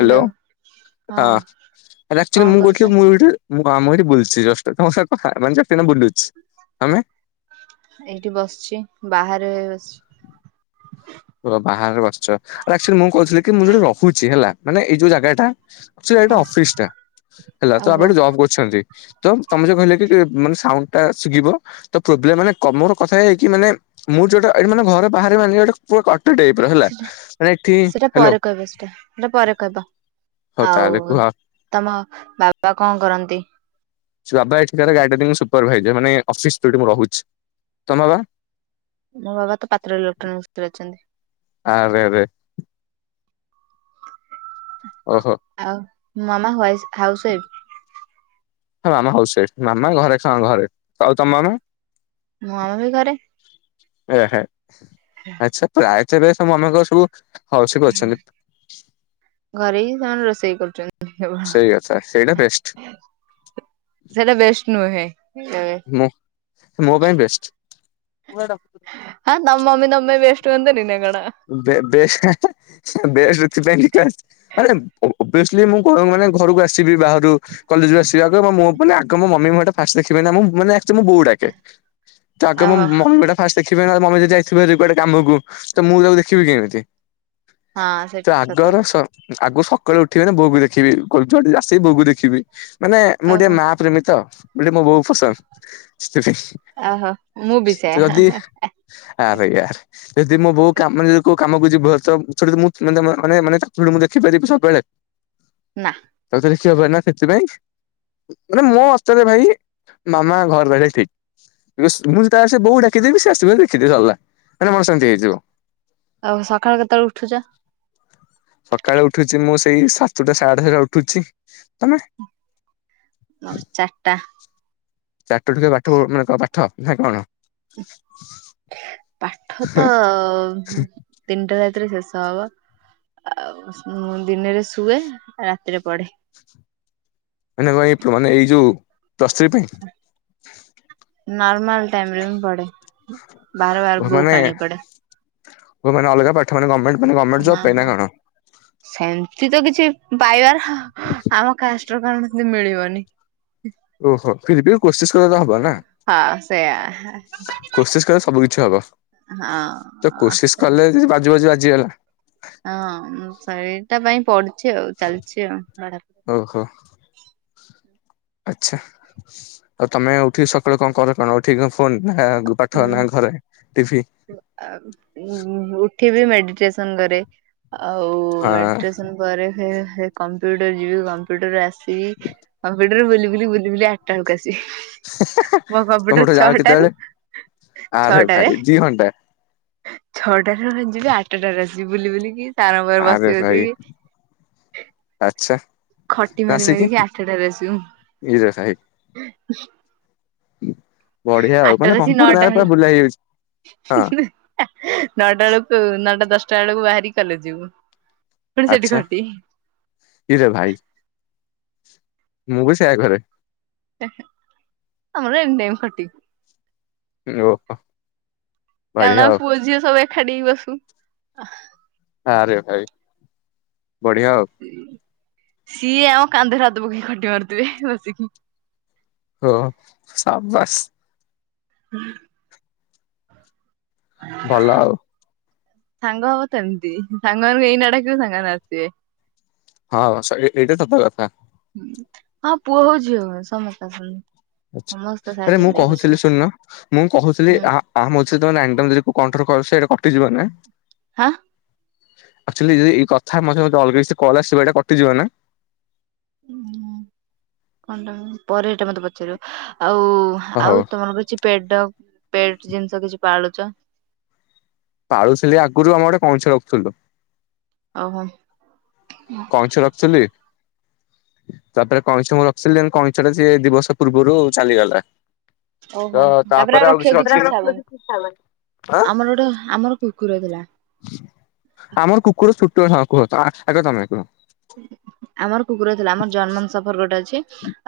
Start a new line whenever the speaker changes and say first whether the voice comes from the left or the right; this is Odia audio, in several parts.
left: ହ୍ୟାଲୋ ହଁ ର ଆକ୍ଚୁଲି
right: କଣ
left: ମୁ
right: କରୁଛ?
left: କୋଉଥିଲି ମୁ ଗୋଟେ ମୁଁ ଆମ ଏଠି ବୁଲୁଛି ଜଷ୍ଟ ତମ ସାଙ୍ଗେ କଥା ମାନେ ସେତୁଲୁ ମୁ ବୁଲୁଛି ଆମେ
right: ଏଇଠି ବସିଚି ବାହାରେ ବସିଚି।
left: ବାହାରେ ବସିଚ ଆରେ ଆକ୍ଚୁଆଲି ମୁଁ କହୁଥିଲି କି ମୁଁ ଯୋଉଟି ଗପୁଚି ହେଲା ମାନେ ଏଇ ଯୋଉ ଜାଗା ଟା
right: ହଁ
left: ଟା ଅଫିସ ଟା ହେଲା ତ
right: ଓହୋ
left: ଆମେ ଏଠି ଜବ୍ କରୁଛନ୍ତି। ତ ତମେ ଯୋଉ କହିଲେ କି ମାନେ ସାଉଣ୍ଡ ଟା ଶିଗିବ। ତ ପ୍ରୋବଲେମ୍ ମାନେ କ ମୋର କଥା ହେଇକି ମାନେ ମୁଁ ଯୋଉଟା ଏଇ ମାନ ଘରେ ବାହାରେ ମାନେ ଗୋଟେ ପୁରା କଟ ଟାଇପ ର ହେଲା
right: ସେଟା
left: ମାନେ ଏଠି
right: ସେଟା
left: ହଲୋ
right: ପରେ କହିବ ସେଟା ସେଟା ପରେ କହିବ
left: ହଉ ତାହଲେ
right: ଆଉ
left: କୁହ।
right: ତମ ବାବା କଣ କରନ୍ତି।
left: ସେ ବାବା ଏଠି କାର ଗାର୍ଡେନ ସୁପରଭାଇଜର ମାନେ ଅଫିସ ତ ଯୋଉଠି ମୁଁ ରହୁଚି ତମ ବାବା।
right: ମୋ ବାବା ତ ପାତ୍ର ଇଲେକ୍ଟ୍ରୋନିକ୍ସ ରେ ଅଛନ୍ତି।
left: ହା ଏଵେ ଏଵେ ଓ ହୋ।
right: ଆଉ ମାମା ୱଇସ ହାଉସ୍ ୱାଇଫ୍।
left: ହ ମାମା ହାଉସ ୱାଇଫ ମାମା ଘରେ ଖାଁ ଘରେ ଆଉ ତମ ମାମା?
right: ମୋ ମାମା ବି ଘରେ।
left: ଆହ ଆଚ୍ଛା ଆ ସବୁ ଆମଙ୍କ ସବୁ ହାଉସ୍ ୱାଇଫ୍
right: ଓ
left: ଅଛନ୍ତି
right: ଘରେ ହିଁ ସେମାନେ ରୋଷେଇ କରୁଛନ୍ତି।
left: ସେଇ କଥା ସେଇଟା ବେଷ୍ଟ
right: ସେଟା ବେଷ୍ଟ ନୁହେ କେବେ
left: ମୁଁ ମୋ ପାଇଁ ବେଷ୍ଟ।
right: ହଁ ତମ ମମି ତମ ପାଇଁ ବେଷ୍ଟୁ ହୁଅନ୍ତେ ନି ନା କଣ।
left: ବେ ବେଷ୍ଟ ହେଁ ହେଁ ହେଁ ବେଷ୍ଟ ଏଥିପାଇଁ ବି ଫାଷ୍ଟ ମାନେ ଓବିଅସଲି ମୁଁ ଘର ମାନେ ଘରକୁ ଆସିବି ବାହାରୁ କଲେଜରୁ ଆସିବି ଆଗ ମୋ ମୋ ମାନେ ଆଗ ମୋ ମମି ମୁହଁଟା ଫାଷ୍ଟ ଦେଖିବି ନା ମୁଁ ମାନେ ଆକଚୋ ମୋ ବୋଉ ଡାକେ ତ ଆଗେ ମୋ
right: ଓହୋ
left: ମମିଟା ଫାଷ୍ଟ ଦେଖିବି ମମି ଯଦି ଯାଇଥିବ କୁଆଟେ କାମକୁ ତ ମୁଁ ତାକୁ ଦେଖିବି କେମିତି
right: ହଁ
left: ତ
right: ସେଇଠି ସତ କଥା
left: ଆଗର ସ ଆଗ ସକାଳେ ଉଠିବି ମାନେ ବୋଉକୁ ଦେଖିବି [unintelligible] ଆସିକି ବୋଉକୁ ଦେଖିବି। ମାନେ ମୁଁ ଟିକେ
right: ଓହୋ
left: ମା ପ୍ରେମୀ ତ [unintelligible] ମୋ ବହୁତ ପସନ୍ଦ ସେଥିପାଇଁ।
right: ଓହୋ ମୁଁ ବି ସେୟା
left: ଯଦି ଆ ଭାଇ ଆ ଯଦି ମୁଁ ବୋଉ କାମ ମାନେ କୋଉ କାମକୁ ଯିବ ତ ସେଠି ମୁଁ ମାନେ ମାନେ ତାକୁୁ ମୁଁ ଦେଖି ପାରିବି ସବୁବେଳେ
right: ନା।
left: [unintelligible] ହବ ନା ସେଥିପାଇଁ ମାନେ ମୋ ଅସ୍ତରେ ଭାଇ ମାମା ଘର ରହେବା ଠିକ। ୟେସ୍ ମୁଁ ଯେତେଳେ ଆସେ ବୋଉ ଡାକିଦେବି ସେ ଆସିବ ଦେଖିଦିଏ ସରିଲା କାରଣ ମୋର ସେମତି ହେଇଯିବ।
right: ଆଉ ସକାଳ କେତେବେଳେ ଉଠୁଛ?
left: ସକାଳେ ଉଠୁଛି ମୁଁ ସେଇ ସାତଟା ସାଢେ ସାତଟା ଉଠୁଛି ତମେ?
right: [unintelligible] ଚାରିଟା।
left: ଚାଟ ଟିକ ପାଠ ମାନେ ପାଠ ନା କଣ?
right: ପାଠ ତ ତିନିଟା ରାତିରେ ଶେଷ ହବ? ଆଉ ମୁଁ ଦିନରେ ଶୁଏ ରାତିରେ ପଢେ।
left: ମାନେ କଣ ଏଇ ମାନେ ଏଇ ଯୋଉ ପ୍ଲସଥ୍ରୀ ପାଇଁ।
right: ନର୍ମାଲ ଟାଇମରେ ମୁଁ ପଡେ। ବାର ବାର
left: ଓ ମାନେ
right: ବୁକ୍ ଆଣିକି
left: ମାନେ ଅଲଗା ପାଠ ମାନେ ଗମେଣ୍ଟ ଗମେଣ୍ଟ
right: ହଁ
left: ଜବ ପାଇ ନା
right: ହଁ।
left: କଣ?
right: ସେମିତି ତ କିଛି ପାଇବାର ଆମ କାଷ୍ଟ [unintelligible] ମିଳିବନି।
left: ଓହୋ ଫିରବି କୋଶିସ କର ତ ହବ ନା।
right: ହଁ ସେଇଆ।
left: କୋସିିସ କରେ ସବୁ କିଛି ହବ।
right: ହଁ।
left: ତ କୋସିିସ
right: ସେ
left: କଲେ ଯଦି ବାଜୁ ବାଜୁ ବାଜିଗଲା।
right: ହଁ ସେଇଟା ପାଇଁ ପଡୁଛି ଆଉ ଚାଲିଛି ଆଉ।
left: ଓହୋ। ଆଚ୍ଛା ଆଉ ତମେ ଉଠିକି ସକାଲୁ କଣ କର କଣ? ଠିକ କ ଫୋନ୍ ନା ପାଠ ନା ଘରେ ଟି ଭି
right: ଆ ଉଁଠିବି ମେଡିଟେସନ କରେ ଆଉ
left: ହଁ
right: ମେଡିଟେସନ। ପରେ ହେ ହେ କମ୍ପ୍ୟୁଟର ଯିବି କମ୍ପ୍ୟୁଟର ଆସିବି। କମ୍ପ୍ୟୁଟରରୁ ବୁଲି ବୁଲି ବୁଲି ବୁଲି ଆଠଟା ବେଳକୁ ଆସିବି ମୋ
left: ତମେ
right: କମ୍ପ୍ୟୁଟର
left: ଉଠ ଯାଅ
right: ଛଅଟାରୁ।
left: କେତେବେଳେ ଆରେ ଭାଇ ଜୀଅଣ୍ଟା।
right: ଛଅଟାରେ ଯିବି ଆଠଟାରେ ଆସିବି ବୁଲି ବୁଲିକି। ସାରଙ୍କ ପାଖରେ ବସି
left: ଆରେ ଭାଇ
right: ବସିକି
left: ଆଚ୍ଛା।
right: ଖଟି ମାରି
left: ଆସିକି
right: ମାରିକି ଆଠଟାରେ
left: ଇରେ ଭାଇ
right: ଆସିବୁ।
left: ବଢିଆ ଆଉ ମାନେ
right: ଆଠଟାର ଆସି
left: କମ୍ପ୍ୟୁଟର
right: ନଅଟା
left: ପୁରା
right: ହେଲ
left: ବୁଲା ହେଇଯାଉଛି ହଁ
right: [unintelligible] ନଅଟା ବେଳକୁ ନଅଟା ଦଶଟା ବେଳକୁ ବାହାରିକି କଲେଜ ଯିବୁ। ପୁଣି ସେଠି
left: ଆଚ୍ଛା,
right: ଖଟି।
left: କିରେ ଭାଇ ମୁଁ ବି ସେଇୟା କରେ।
right: ଆମର ଏନି ଟାଇମ୍ ଖଟି।
left: [unintelligible] ବଢିଆ
right: କାରଣ
left: ଆଉ
right: ଆମେ ପୁଅ ଝିଅ ସବୁ ଏକାଠି ହେଇ ବସୁ।
left: ଆରେ ଭାଇ, ବଢିଆ ଆଉ।
right: ସିଏ ଆମ କାନ୍ଧରେ ହାତ ପକେଇ ଖଟି ମାରୁଥିବେ ବସିକି।
left: ହୋ ସାବାସ୍।
right: ହୁଁ।
left: ଭଲ ଆଉ।
right: ସାଙ୍ଗ ହବ ତ ଏମିତି, ସାଙ୍ଗମାନଙ୍କୁ ଏଇନା ଡାକିବ ସାଙ୍ଗମାନେ ଆସିବେ।
left: ହଁ ସ ଏଇଟା ସତ କଥା।
right: ହଁ ପୁଅ ହଉ ଝିଅ ହେଉ ସମସ୍ତେ ଆସନ୍ତି।
left: ଆଛା,
right: ସମସ୍ତେ
left: ଆରେ
right: ସାହାଯ୍ୟ
left: ମୁଁ
right: କରିବାକୁ ଆସିବେ।
left: କହୁଥିଲି ଶୁଣୁନ ମୁଁ କହୁଥିଲି
right: ହୁଁ
left: ଆହା ଆମ [unintelligible] କଣ୍ଟ୍ରୋଲ କର ସେଟା କଟିଯିବ ନା।
right: ହାଁ?
left: ଆକ୍ଚୁଆଲି ଯଦି ଏଇ କଥା ମଝିରେ ଯଦି ଅଲଗା କିଛିଟା କଲ୍ ଆସିବ ଏଇଟା କଟିଯିବ ନା?
right: କଣଟା ପରେ ଏଇଟା ମତେ ପଚାରିବ, ଆଉ
left: ହଉ
right: ଆଉ ତମର କିଛି ପେଟ୍ ଡଗ୍ ପେଟ୍ ଜିନିଷ କିଛି ପାଳୁଛ?
left: ପାଳୁଥିଲି ଆଗରୁ ଆମର ଗୋଟେ କଇଁଛ ରଖୁଥିଲୁ।
right: ଓହୋଃ।
left: କଇଁଛ ରଖିଥିଲି। ତାପରେ କଇଁଛ ମୁଁ ରଖିଥିଲି ଯେ କଇଁଛଟା ସିଏ ଦି ବର୍ଷ ପୂର୍ବରୁ ଚାଲିଗଲା। ତ ତାପରେ ଆଉ କିଛି ରଖିନି, ଆଁ?
right: [unintelligible] ଗୋଟ ଆମର କୁକୁର ଥିଲା।
left: ଆମର କୁକୁର ଛୋଟ ହଁ କୁହ ଆଗ ତମେ କୁହ।
right: ଆମର କୁକୁର ଥିଲା ଆମର ଜର୍ମାନ୍ ସଫର ଗୋଟେ ଅଛି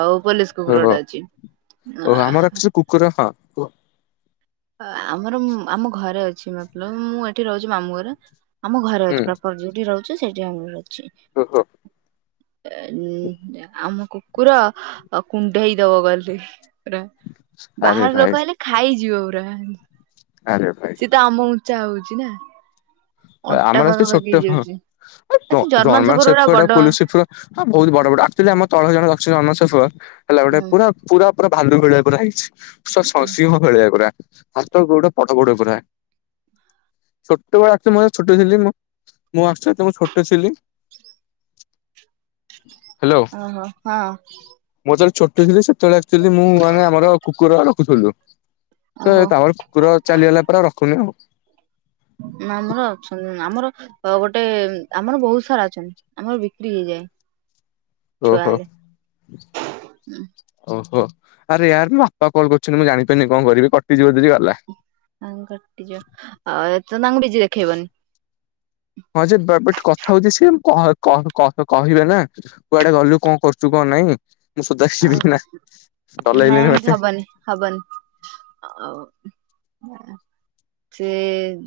right: ଆଉ ପୋଲିସ୍ କୁକୁର
left: ଓହୋ
right: ଗୋଟେ ଅଛି ଆ
left: ଓହୋ ଆମର
right: ହା
left: ଆକ୍ଚୁଆଲି କୁକୁର ହଁ।
right: ଆମର ଆମ ଘରେ ଅଛି ମତଲବ୍ ମୁଁ ଏଠି ରହୁଛି ମାମୁଁ ଘରେ। ଆମ ଘରେ ଅଛି
left: ହୁଁ
right: ପ୍ରପର ଯୋଉଠି ରହୁଛି ସେଇଠି ଆମର ଅଛି।
left: ଓହୋଃ।
right: ଆମ କୁକୁର କୁଣ୍ଢେଇ ଦବ ଗଲେ। ପୁରା
left: ଆରେ
right: ବାହାର
left: ଭାଇ
right: ଲୋକ ଆଇଲେ ଖାଇଯିବ ପୁରା।
left: ଆରେ ଭାଇ।
right: ସିଏ ତ ଆମ ଉଁଚ୍ଚା ହଉଚି ନା।
left: ତ
right: ଅଣ୍ଟା
left: ଆମର ଅଛି ଟିକେ
right: ପାଖାପାଖି
left: ଛୋଟ ହଁ
right: ହେଇଯାଉଛି ଆ ସେ
left: ଅ ଜର୍ମାନ
right: ସଫର ଗୁଡା
left: ଶେଫର୍ଡ ଆଉ
right: ବଡ
left: ପୋଲିସ ଶେଫର ହଁ ବହୁତ ବଡ ବଡ ଆକ୍ଚୁଆଲି ଆମ ତଳ ଜଣେ ରଖିଛନ୍ତି ଜର୍ମାନ୍ ଶେଫର୍ଡ ହେଲା ଗୋଟେ
right: ହୁଁ।
left: ପୁରା ପୁରା ପୁରା ଭାଲୁ ଭଳିଆ ପୁରା ହେଇଛି ସ ସିଂହ ଭଳିଆ ପୁରା। ହାତ ଗୋଡ଼ ବଡ଼ ବଡ଼ ପୁରା, ଛୋଟ ତ ମୁଁ [unintelligible] ଛୋଟ ଥିଲି ମୁଁ, ମୁଁ ଆକ୍ଚୁଆଲି ସେତେବେଳେ ମୁଁ ଛୋଟ ଥିଲି ହ୍ୟାଲୋ
right: ଓହୋଃ, ହଁ।
left: ମୁଁ ଯେତେବେଳେ ଛୋଟ ଥିଲି ସେତେବେଳେ ଆକ୍ଚୁଆଲି ମୁଁ ମାନେ ଆମର କୁକୁର ରଖୁଥିଲୁ। ତ
right: ଓହୋ
left: ତାପରେ କୁକୁର ଚାଲିଗଲା ପରେ ଆଉ ରଖୁନି ଆଉ।
right: ନା ଆମର ଅଛନ୍ତି ଆମର ଗୋଟେ ଆମର ବହୁତ ସାରା ଅଛନ୍ତି, ଆମର ବିକ୍ରି ହେଇଯାଏ। ଛୁଆ
left: ଓହୋଃ।
right: ହେଲେ।
left: ଓହୋଃ, ଆରେ ୟାର୍ ମୋ ବାପା କଲ୍ କରୁଛନ୍ତି ମୁଁ ଜାଣିପାରିନି କଣ କରିବି କଟିଯିବ ଯଦି ଗଲା।
right: ହଁ କଟିଯିବ ଆଉ ଏ ତ ତାଙ୍କୁ ବିଜି ଦେଖେଇବନି।
left: ହଁ ଯେ ବଟ୍ କଥା ହଉଛି ସିଏ କ-କ-କ-କହିବେ ନା। କୁଆଡେ ଗଲୁ କଣ କରୁଛୁ କଣ ନାଇଁ ମୁଁ ସୋଧା ଶୁଣିବି
right: ଆଉ
left: ଏଇନା ଡର
right: ନାଇଁ
left: ଲାଗିଲାଣି
right: ଏମିତି
left: ମତେ।
right: ହବନି ହବନି ଆ ସେ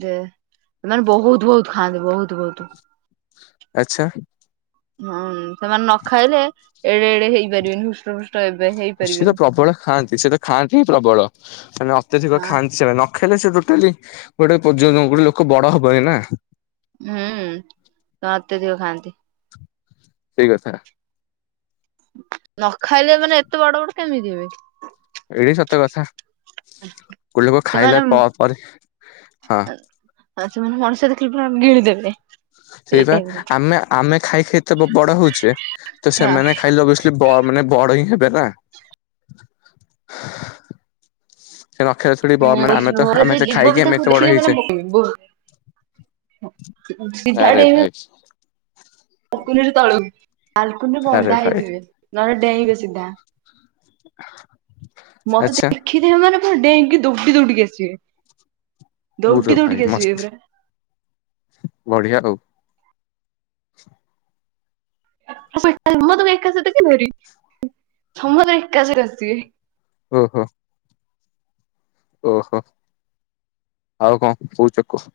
right: ଯେ ସେମାନେ ବହୁତ ବହୁତ ଖାଆନ୍ତି ବହୁତ ବହୁତ।
left: ଆଚ୍ଛା?
right: ହୁଁ ସେମାନେ ନ ଖାଇଲେ ଏଡେ ଏଡେ ହେଇପାରିବେନି ହୃଷ୍ଟ ଫୃଷ୍ଟ ହେବେ ହେଇ
left: ସିଏ ତ ପ୍ରବଳ ଖାଆନ୍ତି ସିଏ ତ ଖାଆନ୍ତି ହିଁ ପ୍ରବଳ ସେମାନେ ଅତ୍ୟଧିକ
right: ହଁ
left: ଖାଆନ୍ତି ସେମାନେ ନ ଖାଇଲେ ସେ ଟୋଟାଲି ଗୋଟେ ବୋଜ ଗୋଟେ ଲୋକ ବଡ ହବନି ନା।
right: ହୁଁ ତ ଅତ୍ୟଧିକ ଖାଆନ୍ତି।
left: ସେଇ କଥା।
right: ନ ଖାଇଲେ ମାନେ ଏତେ ବଡ ବଡ କେମିତି ଯିବେ?
left: ଏଇଠି ସତ କଥା ଗୋଲୋକ
right: ସେମାନେ
left: ଖାଇଲେ ପରେ ହଁ।
right: ଆଉ ସେମାନେ ମଣିଷ ଦେଖିଲ ପୁର ଗିଳିଦେବେ। ସେଇ
left: ସେଇପ
right: ଟାଇପର
left: ଆମେ ଆମେ ଖାଇକ ଏତେ ବଡ ହଉଛେ ତ ସେମାନେ ଖାଇଲେ ସେମାନେ ବ ବଡ ହିଁ ହେବେ ନା। ସେ ନ ଖାଇଲେ ଥୋଡି ମାନେ ଆମେ ତ ଆମେ ତ
right: ଯୀବ
left: ଖାଇକି
right: ବି
left: ଆମେ ଏତେ
right: ତାକୁ
left: ବଡ
right: ଦେଖିଲି
left: ହେଇଛେ
right: ମାନେ ସିଧା ଡେଇଁବି
left: ଆଚ୍ଛା।
right: ଆଲକୁନିରେ ତଳ ବାଲକୁନିରେ
left: ଆରେ
right: ବନ୍ଧା
left: ଭାଇ
right: ହେଇଥିବେ ନହେଲେ ଡେଇଁବେ ସିଧା। ମତେ
left: ଆଚ୍ଛା
right: ଦେଖିଦ ମାନେ ପୁର ଡେଙ୍କି ଦୌଡି ଦୌଡିକି ଆସିବେ।
left: ପୁରା
right: ଦୌଡି
left: ଭାଇ
right: ଦୌଡି ଆସିବି
left: ମସ୍ତ
right: ଏ ପୁରା
left: ବଢିଆ ଆଉ।
right: ତ ଏକା ସତ କେ ଧରି ତ ତ ଏକା ସରେ ଆସିବେ।
left: ହୁଁ ହୁଁ। ଓହୋ ଆଉ କଣ କହଉଚି କୁହ।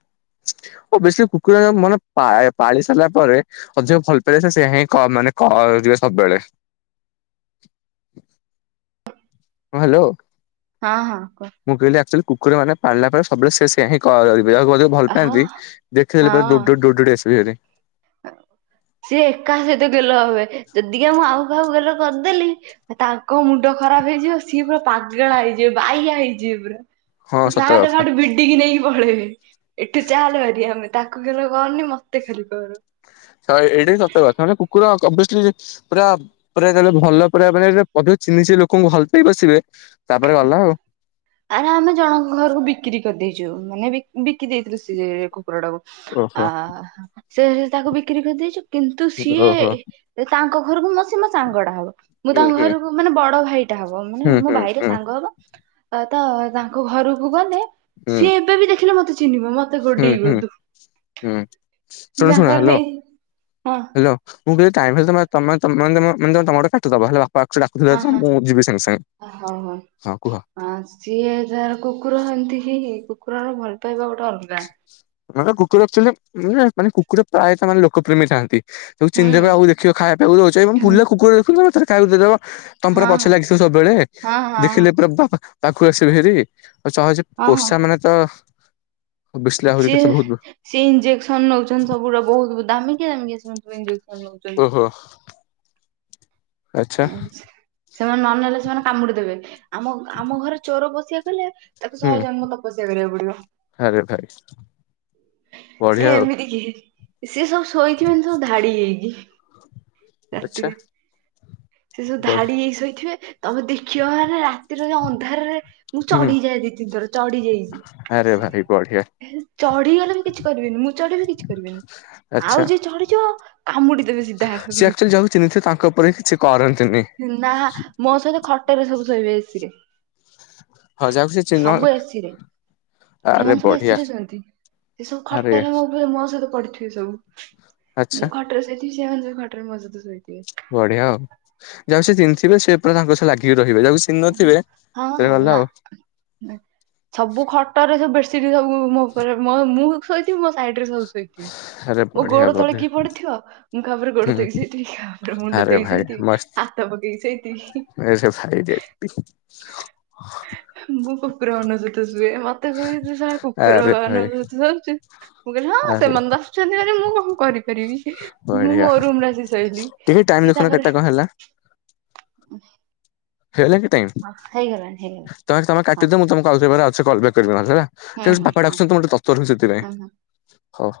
left: ଓ ବେଶୀ କୁକୁର ମାନେ ପା-ପାଳି ସାରିଲା ପରେ। ଅଧିକ ଭଲ ପାଇେ ସେ ସୋ ହିଁ ମାନେ କିବେ ସବୁବେଳେ। ହଁ ହ୍ୟାଲୋ।
right: ହଁ ହଁ।
left: ମୁଁ କହିଲି ଆକ୍ଚୁଲି କକୁରାନେଳିଲା ପରେ ସବୁଳେ ସେଆ ହଁ ବେ ଆଉ ଭଲ
right: ହଁ
left: ପାଆନ୍ତି ଦେଖିେଲେ
right: ହଁ
left: ପଡୋଡି ଆସିବି ଭାରି।
right: ସିଏ ଏକା ସହିତ ଗେଲ ହଏ ଯଦିକ ମୁଁ ଆଉ କାହାକୁ ଗେଲ କରିଦେଲି ତାଙ୍କ ମୁଣ୍ଡ ଖରାପ ହେଇଯିବ ସିଏ ପୁରା ପାଗଳା ହେଇଯିବ ବାଇଆ ହେଇଯିବ ପୁରା।
left: ହଁ
right: ତ
left: ସତ
right: ସାଠ
left: କଥା
right: ଖାଠି ବି ଏଟିକି ନେଇକି ପଳେଇବେ ଏଠୁ ଚାଲ ବାର ଆମେ ତାକୁଲ କରନି ମତେ ଖାଲି କର।
left: ହ ଏଇଟା ସତ କଥା [unintelligible] ମାନେ କୁକୁରଲି ପୁରା ପୁରା ତାଲେ ଭଲ ପୁରା ମାନେ ଚିହ୍ନିି ଲୋକଙ୍କୁ ଭଲ ପାଇ ବସିବେ ତାପରେ ଗଲା ଆଉ।
right: ଆରେ ଆମେ ଜଣଙ୍କ ଘରକୁ ବିକ୍ରି କରିଦେଇଛୁ ମାନେ ବିକି ଦେଇଥିଲୁ ସେ କୁକୁର ଟାକୁ। ଆ
left: ଓହୋ
right: ସେ ତାକୁ ବିକ୍ରି କରିଦେଇଛ କିନ୍ତୁ ସିଏ
left: ଓହୋ
right: ତାଙ୍କ ଘରକୁ ମସିି ମୋ ସାଙ୍ଗ ଟା ହବ ମୁଁ
left: ହୁଁ
right: ତାଙ୍କ
left: ହୁଁ
right: ଘରକୁ ମାନେ ବଡ ଭାଇଟା ହବ ମାନେ
left: ହୁଁ
right: ମୋ
left: ହୁଁ
right: ଭାଇରେ।
left: ହୁଁ
right: ତ ତାଙ୍କ ଘରକୁ ଗଲେ
left: ହୁଁ
right: ସିଏ ଏବେ ବି ଦେଖିଲେ ମତେ ଚିହ୍ନିବ ମତେ।
left: ହୁଁ
right: ଗୋଡେଇବ
left: ହୁଁ
right: ତୁ
left: ହୁଁ
right: ସେ
left: ଶଟ ଶୁଣ
right: ତାଙ୍କର
left: ହ୍ୟାଲୋ
right: ନେଇ ହଁ
left: ହ୍ୟାଲୋ। ମୁଁ ଟାଇ ହେ ତମେ-ମରୋଟ ଦବ ହେଲା। ପାଖରେ ଡାକୁଥିଲା
right: ହଁ
left: ତ
right: ହଁ।
left: ମୁଁ ଯିବି ସାଙ୍ଗେ ସାଙ୍ଗେ ହଁ କୁହ।
right: ଆଁ ସିଏ ଯାାର କୁକୁର ହନ୍ତି କି କୁକୁରର ଭଲ ପାଇବା ଗୋଟେ ଅଲ।
left: ମ କୁକୁରଚୁଆଲି ମାନେ କୁକୁର ପ୍ରାୟତଃ ମାନେ ଲୋକପ୍ରିୟମ ଥାଆନ୍ତି। ତାବ
right: ହୁଁ
left: ଚିହ୍ିିବାବା ଆ ଦେଖ ଖବାକୁ ରଉଛ ଏବଂ ଫୁ
right: ହୁଁ
left: କୁକୁର ଦେଖୁ ଖାଇକୁ ଦେବା। ତମ ପରା
right: ହଁ ହଁ
left: ପଛେ ଲାଗିଥିବ ସବୁବେଳେ
right: ହଁ ହଁ
left: ଦେଖିଲେ ପ ବା ପାଖକୁ ଆସିବି ହେରି ଆଉ ଚାହଛି। ପୋଷା ମାନେ ତ। ଅବିଅସଲି ଆହୁରି କେତେ
right: ଯିଏ।
left: ବହୁତ
right: ସେ ଇଞ୍ଜେସନ ନଉଛନ୍ତି ସବୁା ବହୁତ ଦାମିକି ଦିୁ ଇଞଜେସନ ନଉଛନ୍ତି।
left: ଓହୋ। ଆଚ୍ଛା
right: ସେମାନେ ନ ନେଲେ ସେମାନେ କାମୁଡିଦେବେ ଆମ ଆମ ଘରେ ଚୋର ପଶିଯାଉଥିଲେ। ତାକୁ ଶହେ
left: ହୁଁ।
right: ଜନ୍ମ ତପସ୍ୟା କରିବାକୁ ପଡିବ।
left: ଆରେ ଭାଇ
right: ସେ
left: ବଢିଆ ଆଉ
right: ଏମିତି କି ସିଏ ସବୁ ଶୋଇଥିବ ସବୁ ଧାଡି ହେଇକି
left: ଆଛା।
right: ରାତିରେ ସେ ସବୁ ଧାଡି ହେଇ ସୋଇଥିବେ ତମେ ଦେଖିବ ମାନେ ରା ଅନ୍ଧାରରେ ମୁଁ
left: ହୁଁ
right: ଚଢିଯାଏ ଦିଇ ତିନିଥର ଚଢି
left: ଆରେ ଭାଇ ବଢିଆ
right: ଯାଇଚି। ଚଢିଗଲେ ବି କିଛି କରିବିନି ମୁଁ ଚଢିବି କିଛି କରିବିନି।
left: ଆଚ୍ଛା।
right: ଆଉ ଯିଏ ଚଢିଯିବ କାମୁଡିଦେବେ ସିଧା ଗୋଡକୁ।
left: ଚିନିତି ତାଙ୍କ ଉପରେ କିଛି କରନ୍ତିନି।
right: ନା ମୋ ସହିତ ଖଟରେ ସବୁ ଶୋଇବେ।
left: ହଁ ଯାହାକୁ ସେ ଚିହ୍ନ
right: ସବୁ ଏସି ରେ
left: ଆରେ
right: ଏମାନେ ସବୁ
left: ବଢିଆ
right: ଏସିରେ ସୁଅନ୍ତି, ଏ ସବୁ
left: ଆରେ
right: ଖଟରେ ମୋ ଉପରେ ମୋ ସହିତ ପଡିିଥିବେ ସବୁ।
left: ଆଚ୍ଛା
right: ମୁଁ ଖଟରେ ଶୋଇଥିବି ସେମାନେ ସବୁ ଖଟରେ ମୋ ସହିତ ଶୋଇଥିବେ।
left: ବଢିଆ ଆଉ, ଯାହାକୁ ସେ ଚିହ୍ନିଥିବେ ସେ ପୁରା ତାଙ୍କ ସହ ଲାଗିକି ରହିବେ, ଯାଉ ସେ ଚିହ୍ନି ନଥିବେ
right: ହଁ ହଁ
left: ସେମା
right: ନା
left: ଆଉ
right: ସବୁ ଖଟରେ ସବୁ ବେଡ୍ସିଟ ସବୁ ମୋ ଉପରେ ମୋ ମୁଁ ଶୋଇଥିବି ମୋ ସାଇଡ ରେ ସବୁ ସେ କିିଏ?
left: ଆରେ
right: ମୋ
left: ବଢିଆ
right: ଗୋଡ ତଳେ
left: ବଢିଆ
right: କିଏ ପଡିଥିବ, ମୁଁ କାହା ଉପରେ ଗୋଡ
left: ହୁଁ
right: ଥୋଇକି ଶୋଇଥିବି, କାହା ଉପରେ ମୁଣ୍ଡ
left: ଆରେ
right: ଥୋଇକି
left: ଭାଇ
right: ଶୋଇଥିବି। ହାତ ପକେଇକି ଶୋଇଥିବି।
left: ସେ ଭାଇ [unintelligible]
right: ମୁଁ ମୋ କୁକୁର ମାନଙ୍କ ସହିତ ଶୁଏ। ମୋ ମତେ କହିଲେ ଶଳା କୁକୁର
left: ଆରେ ଭାଇ
right: ମାନଙ୍କ ସହିତ ଶୁଉଚୁ ମୁଁ କହିଲି ହଁ
left: ଆରେ
right: ସେମାନେ ତ ଛନ୍ତି ମାନେ ମୁଁ କଣ କରିପାରିବି? ମୁଁ
left: ବଢିଆ
right: ମୋ ରୁମ ରେ ଆସି ଶୋଇଲି।
left: ଟିକେ ଟାଇମ
right: ସିଏ
left: ଦେଖୁନ
right: ତାଙ୍କର
left: କେତେଟା [unintelligible]
right: ହଁ ହେଇଗଲାଣି ହେଇଗଲାଣି।
left: ତମେ ତମେ
right: ହଁ
left: କାଟିଦିଅ ମୁଁ ତମକୁ ଆଉ ଟିକେ ପରେ ଆଉଥରେ କଲ୍ ବ୍ୟାକ କରିବି ହେଲା।
right: ହୁଁ
left: ସେ
right: ହୁଁ
left: ବାପା
right: ହୁଁ
left: ଡାକୁଛନ୍ତି ମୁଁ ତର୍ ତର୍ ହେଉଚି ସେଥିପାଇଁ।
right: ହୁଁ ହୁଁ।
left: ହଁ।